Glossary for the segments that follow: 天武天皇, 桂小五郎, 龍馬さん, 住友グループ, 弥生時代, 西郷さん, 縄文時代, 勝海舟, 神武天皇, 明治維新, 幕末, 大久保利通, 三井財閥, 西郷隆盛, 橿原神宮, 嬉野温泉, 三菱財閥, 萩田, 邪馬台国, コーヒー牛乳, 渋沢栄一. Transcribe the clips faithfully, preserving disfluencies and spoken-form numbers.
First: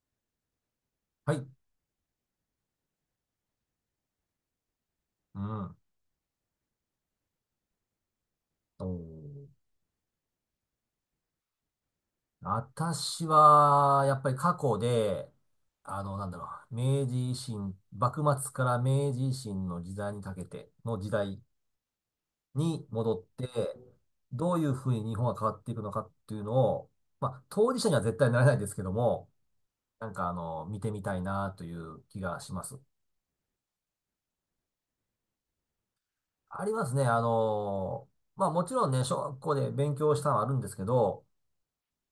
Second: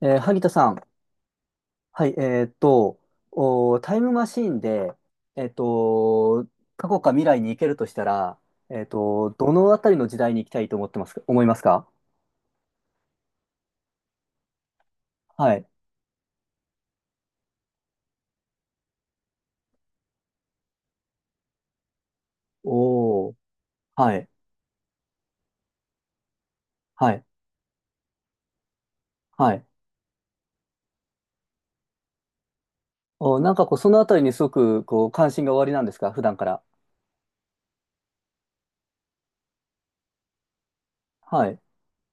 えー萩田さん。はい。はい、えーっと、おー、タイムマシーンで、うえーっん。と、過去か未来に行けるとしたら、えーっおと、ーどのあたりの時代に行きたいと思ってますか、思いますか。私は、やっぱり過去で、はい。あの、なんだろう、明治維新、幕末から明治維新の時代にかけての時代に戻っおー、て、はい、どういうふうに日本が変わっていくのかっていうのを、はい、まあ、当事者には絶対なれないですけども、はい。なんか、あの、見てみたいなという気がします。おー、なんかこう、そのあたりにすごく、こう、関心がおありなんですか、普段から。ありますね。あの、まあ、もちろんね、小学校で勉強したのはあるんですけど、はい、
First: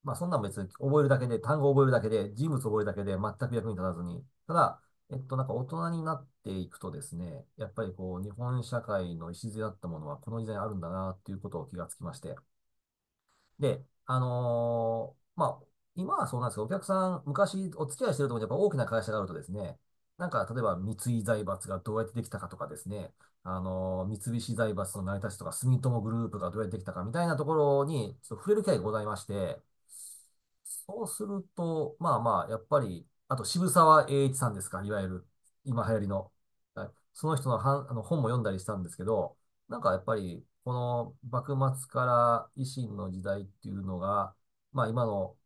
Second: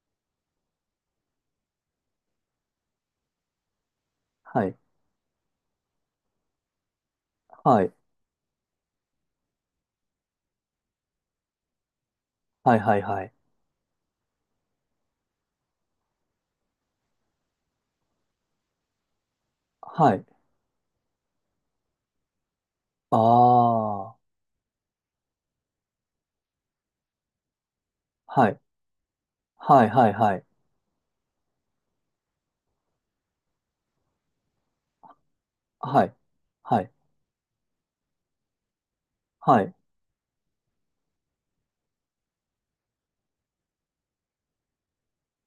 まあ、そんなん別に覚えるだけで、単語覚えるだけで、人物覚えるだけで、全く役に立たずに。たはい、だ、えっと、なんか大人になっていくとですね、やっはぱい、りこう、日本社会の礎だったものは、この時代にあるんだな、っていうことを気がつきまして。はい、はい、はい。で、あのーまあ、今はそうなんですけど、お客さん、昔お付き合いしてるところにやっぱ大きな会社があるとですね、はい。なんか、例えば三井財閥がどうやってできたかとかですね、あああ、のーは三菱財閥の成り立ちとか、住友グループがどうやってできたかみたいなところい、に、ちょっとは触れる機会がございまして、い、はい、はい、そうすると、まあまあ、やっぱり、あと渋沢栄一さんですか、いわゆる、今流行はりい、の。ははい、い。その人のはん、あの本も読んだりしたんですけど、はい、なんかやっぱり、この幕末から維新の時代っていうのが、まあ今の、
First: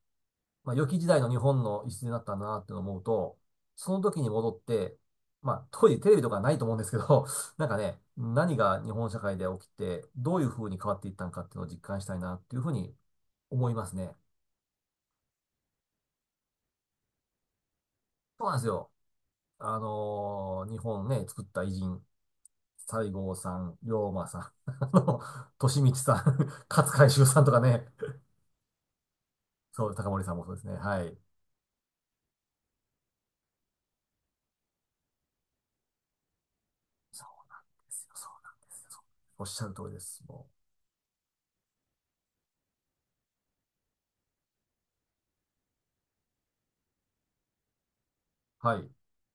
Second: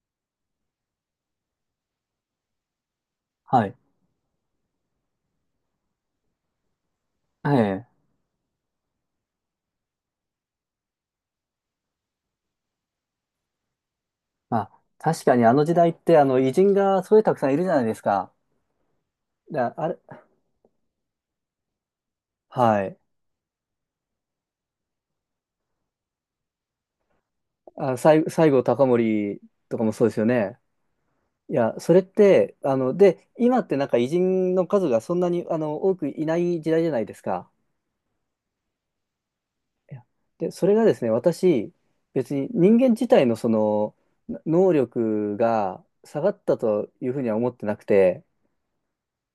まあ良き時代の日本の礎になったなって思うと、はい、その時に戻って、まあ当時テレビとかないと思うんですけど、は なんかい、えね、え、何が日本社会で起きて、どういう風に変わっていったのかっていうのを実感したいなっていうふうに思いますね。まあ、確かにあの時代って、あの、偉人がすごいたくさんいるじゃないですか。そうなんですよ。であああれ、のー日本ね、作った偉人、はい。西郷さん、龍馬さん、あの、利光さん、勝海舟さんとかね、あ、西西郷隆盛とかそもう、そう高です森よさんもそうね。ですね。はい。いや、それって、あの、で、今ってなんか偉人の数がそんなに、あの、多くいない時代じゃないですそうか。ですよ、そうなんですよ。そうおっしゃる通りいでやす。もで、それがですね、私、別に人間自体のその、な能力が下がったというふうには思ってなくて、う。はい。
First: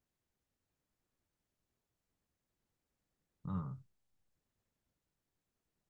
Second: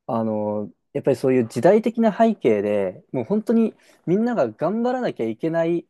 あの、やっぱりそういう時代的な背景で、もう本う当にん、みんなが頑張らなきゃいけない、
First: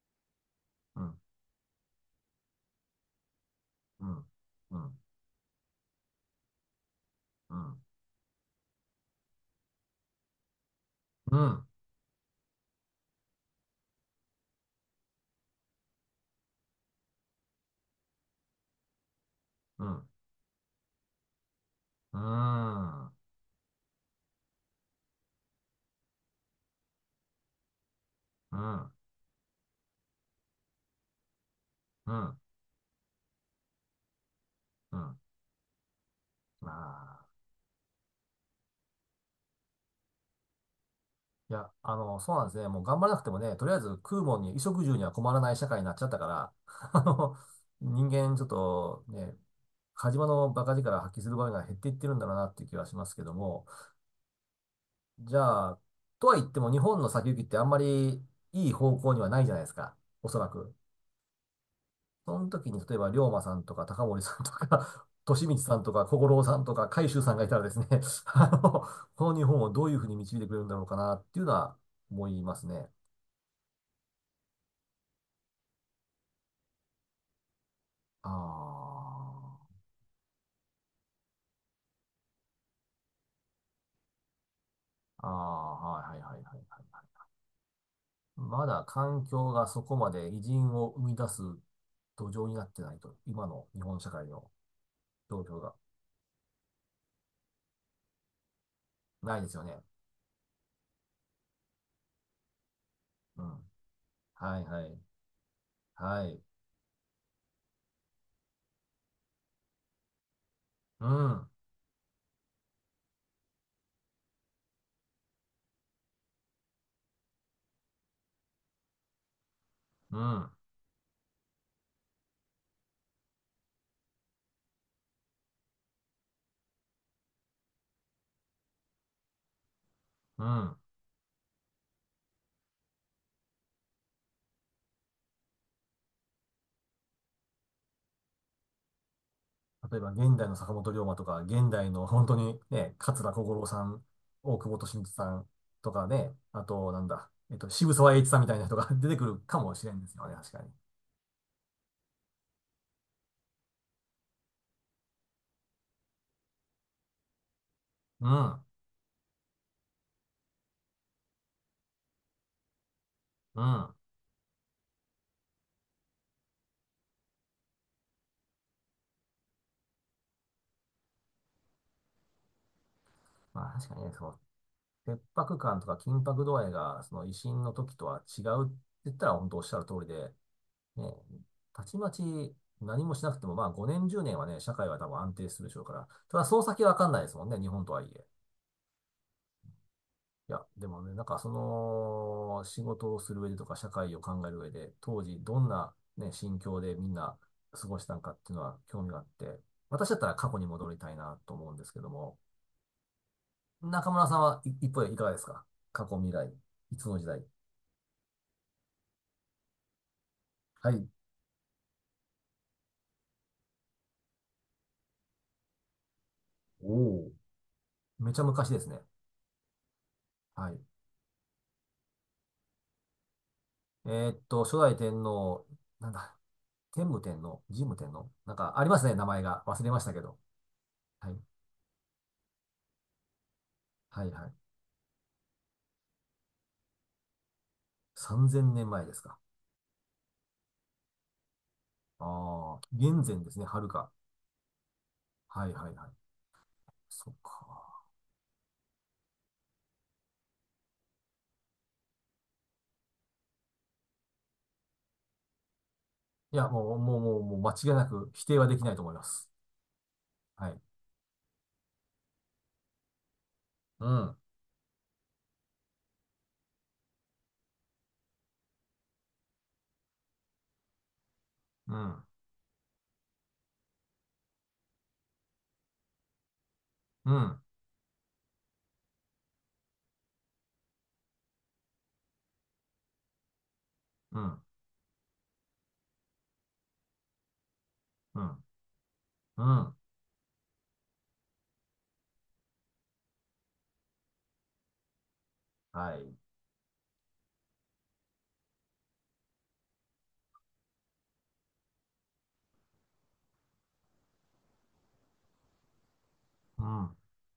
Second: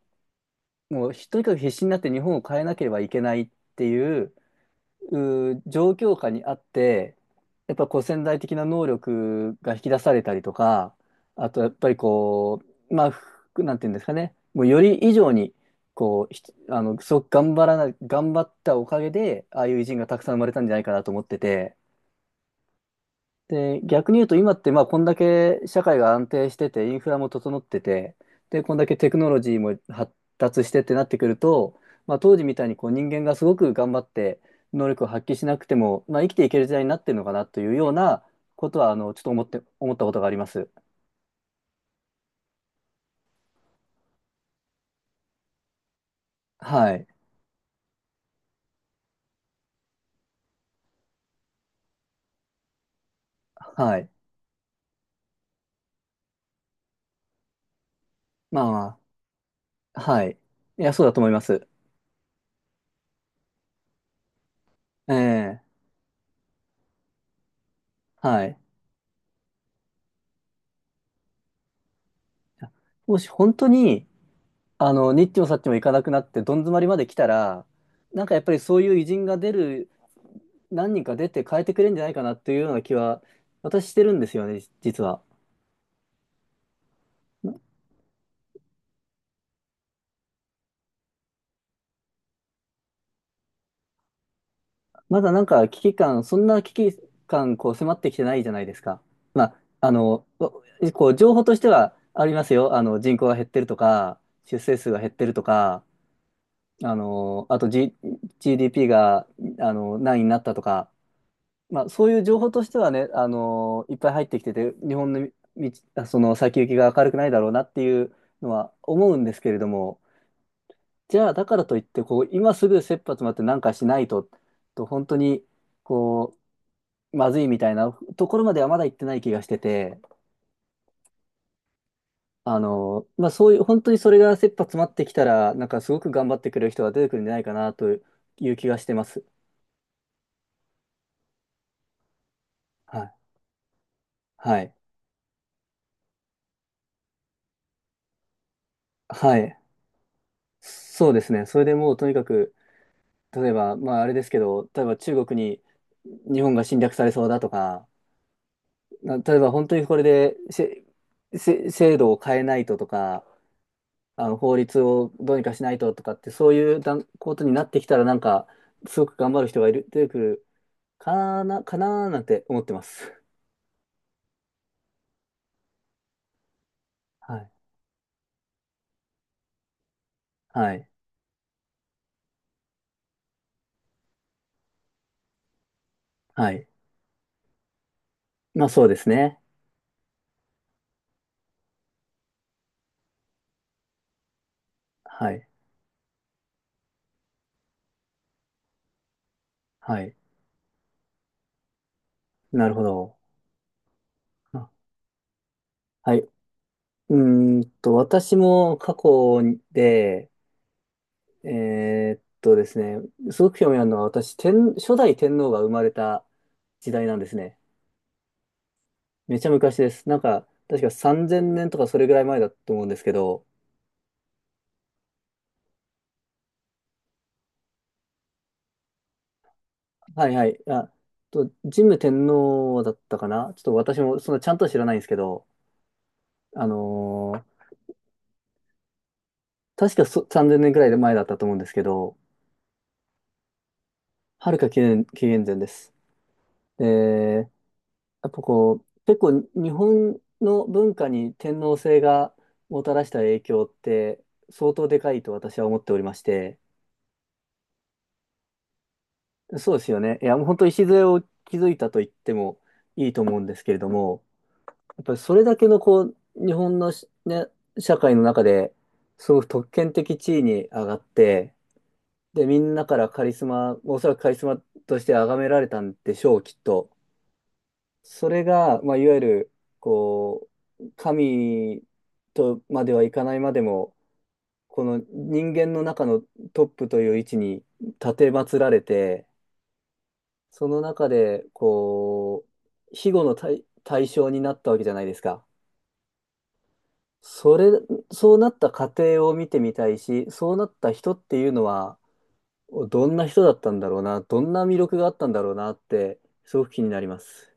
うもうん、とにかく必死になって日本を変えなければいけないってういん、ううん、うー状況下にあって、うやっん、ぱこう潜在的な能力が引き出されたりとか、うあとん、やっぱりこうまあふなんていうんですかね、もうより以上にこうひあの、すごく頑張らな頑張ったおかげで、ああいうう偉ん、う人がん、たくさん生まれたんじゃないかなと思ってて。うん、で、逆に言うと今って、まあこんだけ社会が安定してて、インフラも整ってて、でこんだけテクノロジーも発達してってなってくると、うまあ、当ん、時みたいにこう人間がすごく頑張って能う力をん。発揮しなくても、まあ、生きていけるま時代になってるのあ、かなというようなことは、あのちょっと思って思ったことがあります。いや、あの、そうなんですね。もう頑張らなくてもね、とりあえず食うもんに、衣食住には困らない社会になっちゃったから、は あい。の、人間ちょっとね、火事場の馬鹿力発揮する場面が減っていってるんだろうなっていう気はしますけども、はい。じゃあ、とは言っても日本の先行きってあんまりまいあい方ま向にはないじゃないですか。あ。はおい。そらく。いや、そうだと思います。その時に、例えば、龍馬さんとか、高森さんとか、利光ええ、さんとか、小五郎さんとか、海舟さんがいたらですね、はあい。の、この日本をどういうふうに導いてくれるんだろうかなっていうのは思いますね。もし本当に、あの、にっちもさっちも行かなくなって、どん詰まりまで来たら、なんかあやっぱりそういう偉人が出る、何人か出て変えてくれるんじゃないかなっていうような気は、私してるんですよね、じ実は。あ、ああ、はいはいはいはいはい。ままだ環境がそこまで偉人を生み出す土壌になってないと、今の日本社会のまだ状なん況かが危機感、そんな危機感、こう迫ってきてないじゃないですか。ないまであ、すよね。あの、おこう、情報としてはありますよ。あの、人口が減うっん。てるとか、出はい生は数い。が減ってるとか、はい。あの、あと、G、d p が、あの、何位になったとか、うん、まあ、そういう情報としてはね、あのーいっぱい入ってきてて、日本の道、あその先行きが明るくないだろうなっていうのは思うんですけれども、うん、じゃあ、だからといって、こう、今すぐ切羽詰まってなんかしないと、と本当に、こう、まずいみたいなところまではまだ行ってない気がしてて、うん。あのー、まあ、そういう、本当にそれが切羽詰まってきたら、なんかすごく頑張ってくれる人が出てくるんじゃないかなという気がしてます。例えば、現代の坂本龍馬とか、現代の 本当にね、はい。桂小五郎さん、は大久い。保利通さんとかね、あと、なんだ、えっと、渋沢栄一さんみたいな人が 出てくはるい。かもしれんですよね、確かに。そうですね。それでもうとにかく、例えば、まああれですけど、例えば中国に日本が侵略されそうだとか、うん、うん。な例えば本当にこれでせせ制度を変えないととか、まあの法律をどうにかしないととかって、そういうだんことになってきたら、なんか、すごく頑張る人がいる、出てくるかな、かなーなんて思ってます。あ、確かにね、その、切迫感とか緊迫度合いが、その、維はい。新の時とは違うって言ったら、本当おっしゃる通りで、はい。ね、たちまち何もしなくても、まあ、ごねん、じゅうねんはね、社会は多分安定するでしょうから、ただ、はそのい。先はわかんないですもんね、日本とはいえ。まあそうですね。いや、でもね、なんかその、仕事をする上でとか、社会を考える上で、当は時い。どんなね、心境でみんな過ごしたのかっていうのは興味があって、は私い。だったら過去に戻りたいなと思うんですけども、なるほど。中村さん、はい、あ、一方でいかがですか？過は去、い。う未来、いつの時代。ーんと、私も過去で、はい。えーっとですね、すごく興味あるのは、私、天、初代天皇が生まれたお時代なんでお。すね。めちゃ昔ですね。めちゃ昔です。なんか、はい。確かさんぜんねんとかそれぐらい前だと思うんですけど、えーっと、初代天皇、なんだ、天武天皇、神武天皇、なんかありますね、名前が。忘れましたけはいど。はい。あ、はい。と、神武天皇だったかな、ちょっと私もはそいんなちはい。ゃんとは知らないんですけど、あのー、さんぜんねんまえですか？確かそさんぜんねんぐらい前だったと思うんですけど、ああ、現前ですね、はるか。はるか紀元、紀元前はでいはす。いはい。で、そっか。やっぱこう、結構日本の文化に天皇制がもたらした影響って相当でかいと私は思っておりましいて、や、もう、もう、もう、もう間違いなく否定はできないと思います。そうですよね。いや、もう本当はい。礎を築いたと言ってもいいと思うんですけれどうも、ん、やっぱりそれだけのこう、日本のしね、社会の中で、すごく特権的地位に上がって、うん、で、みんなからカリスマ、おそらくカリスマとして崇められたんでしょう、きっと。うん、それが、まあ、いわゆる、こう、神とまではいかないまでも、うん、この人間の中のトップという位置に立てう祀ん、られて、うん。その中で、こう、庇護の対、対象になったわけじゃないですか。はい。それ、そうなった過程を見てみたいし、そうなった人っていうのは、どんな人だったんだろうな、どんな魅力があったんだろうなって、すごく気うになりん。ます。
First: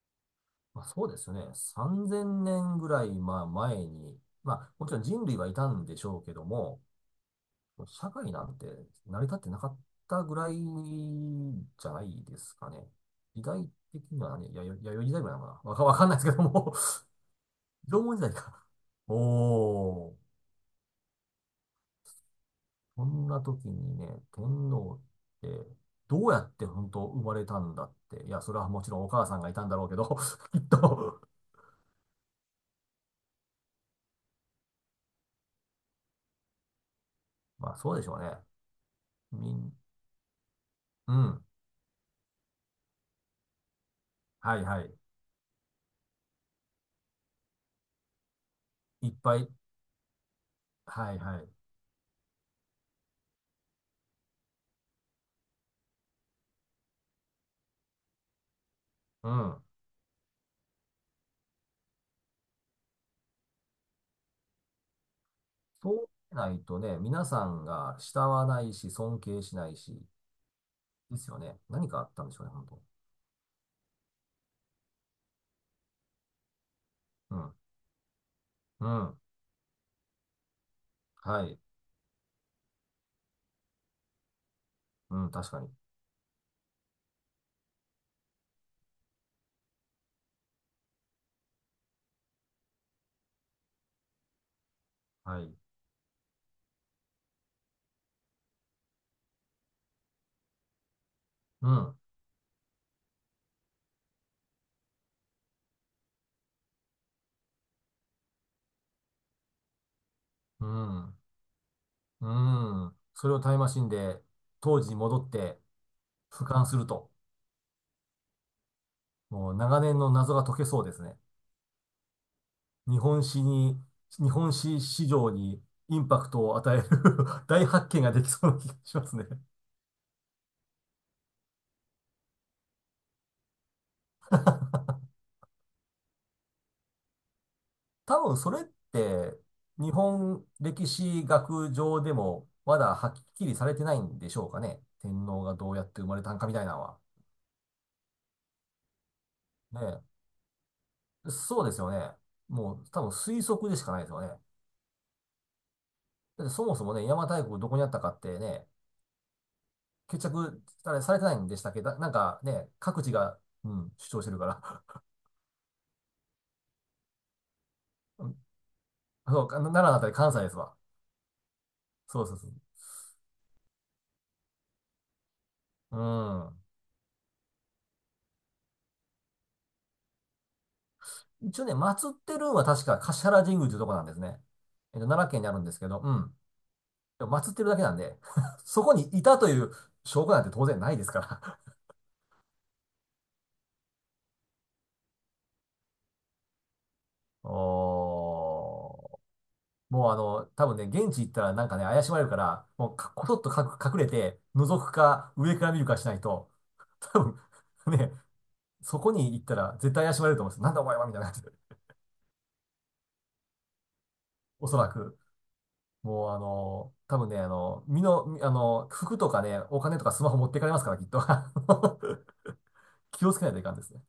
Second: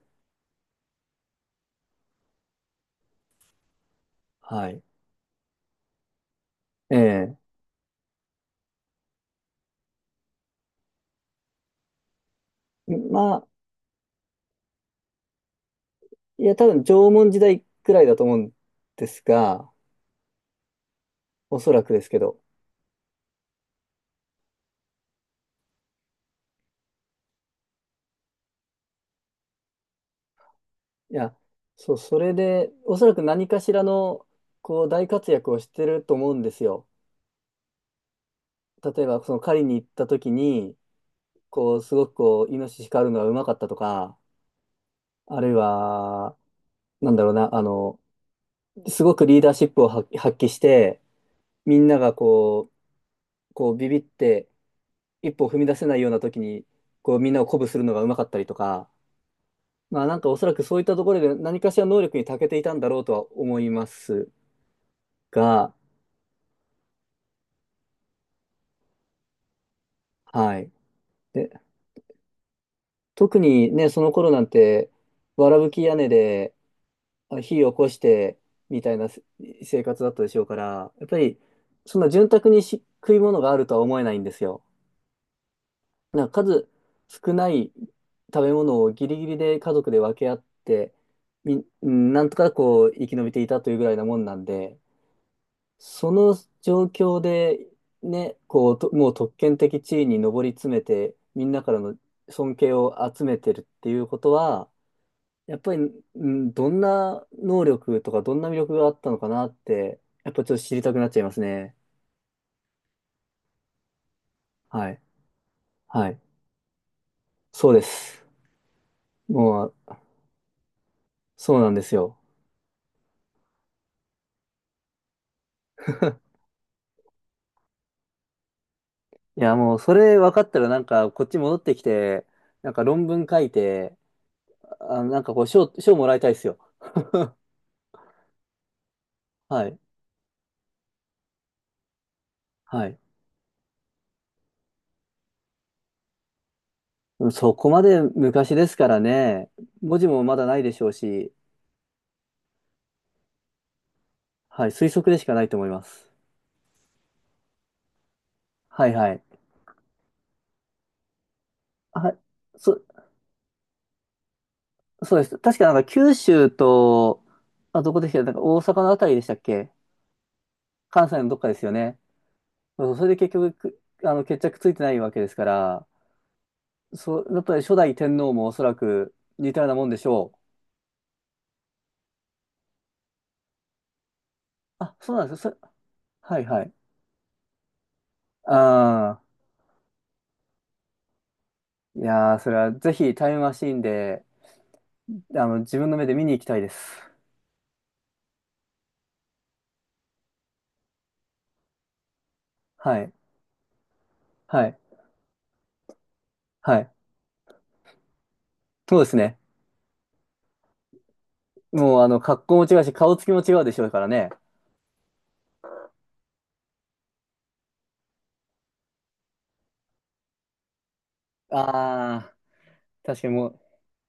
まあ、そうですよね。さんぜんねんぐらい、まあ、前に、まはあ、い。もちろん人類はいたんでしょうけども、ええ。社会なんて成り立ってなかったぐらいじゃないですかね。ま時あ、代的にはね、や、や、弥生時代ぐらいなのかな。わか、わかんないですけどいや、多も分縄文時代く縄らい文だ時と代思うんか。ですが、おー。おそらくですけど。そんな時にね、天皇って、どうやって本当生まれたんだって。いや、それはもちろんお母さんがいたんだろうけど、きっいと。や、そう、それで、おそらく何かしらの、こう、大活躍をしてると思うんですよ。まあ、そうでしょうね。例えば、そみの狩りん、に行った時に、うん。こう、すごくこう、イノシシ狩るのがうまかったとか、はいはい。あるいは、なんだろうな、あの、すいっごくぱリーい。ダーシップを発発揮して、はいはい。みんながこう、こう、ビビって、一歩踏み出せないような時に、こう、みんなを鼓舞するのがうまかったりとか、うん。まあなんかおそらくそういったところで何かしら能力に長けていたんだろうとは思いますが、そうしないとね、皆さんが慕わないし、尊敬しないし、はい。ですよね。で、何かあったんでしょうね、本当。特にね、その頃なんて、わらぶき屋根でうあん。火を起こしてみうたいなん。せ生活だったでしょうから、やっぱりはい。そんな潤沢にし食い物があるとは思えないんですよ。うん、確かに。なんか数少ない食べ物をギリギリで家族で分け合って、み、うんなんとかこう生き延びていたというぐらいなもんなんで、はい。その状況で、ね、こう、ともう特権的地位に上り詰めて、みんなうからのん。尊敬を集めてるっていうことは、やっぱり、うん、どんな能力とか、どんな魅力があったのかなって、やっぱちょっとう知りたくなっん。ちゃいますね。うん。それをタイムマシンで当時はにい。戻ってはい。俯瞰すると、そうです。もうも長う、年の謎が解けそうですね。そうなんですよ。日本史に、日本史史上にインパク トを与える 大発見ができそうな気がしますね。いや、もう、それ分かったら、なんか、こっち戻ってきて、なんか論文書いて、あ、なんかこう、賞、賞もらいたいですよ。多分それってはい。日本歴史学上でもまはだい。はっきりされてないんでしょうかね。天皇がどうやって生まれたんかみたいなのは。そこまで昔ですからね、文ね字もまだないでしょうえ。し、そうですよね。もう多分推測でしかないですよね。だはい、推測でしかないと思います。ってそもそもね、邪馬台国どこにあったかってね、はいはい。決着、あれ、されてないんでしたっけだ、なはんい、かね、そ、各地が、うん、主張してるから。そうです。確かなんか九州と、あ、どこでした っけ、うなんん。か大阪のあたりでしたっそうか、け。奈良だったり関西ですわ。関西のどっかですよね。そうそうそそう、それで結局、くあの、決着ついてないわけですから、う。うそう、やっぱり初代天皇もおそらく似たようなもんでしょう。ん。一応ね、祀ってるんは確か橿原神宮というとこなんですね。あ、えっと、そうな奈ん良で県すにあよ。るんそ、ですけど、うん。はいはい。でも祀ってるだけなんで、そこにあいあ、たという証拠なんて当然ないですから。いやー、それはぜひタイムマシーンで、あの、自分の目で見に行きたいです。おー。もうあの、多分ね、現地行ったらなんかね、怪しまれるから、もうはかい。こそっとかく隠れて、覗はい。くか、上から見るかしないと、はい。多分 ね、そそうでこすにね。行ったら絶対怪しまれると思うんですよ。なんだお前はみたいな感じで。もう、あの、格好も違うし、顔つきも違うでしょうからね。おそらく。もうあの、多分ね、あの、身の、みあの、服とかね、お金とかスマホ持ってかれますから、きっと。あ あ、確気かをにつけもないとう、いかんですね。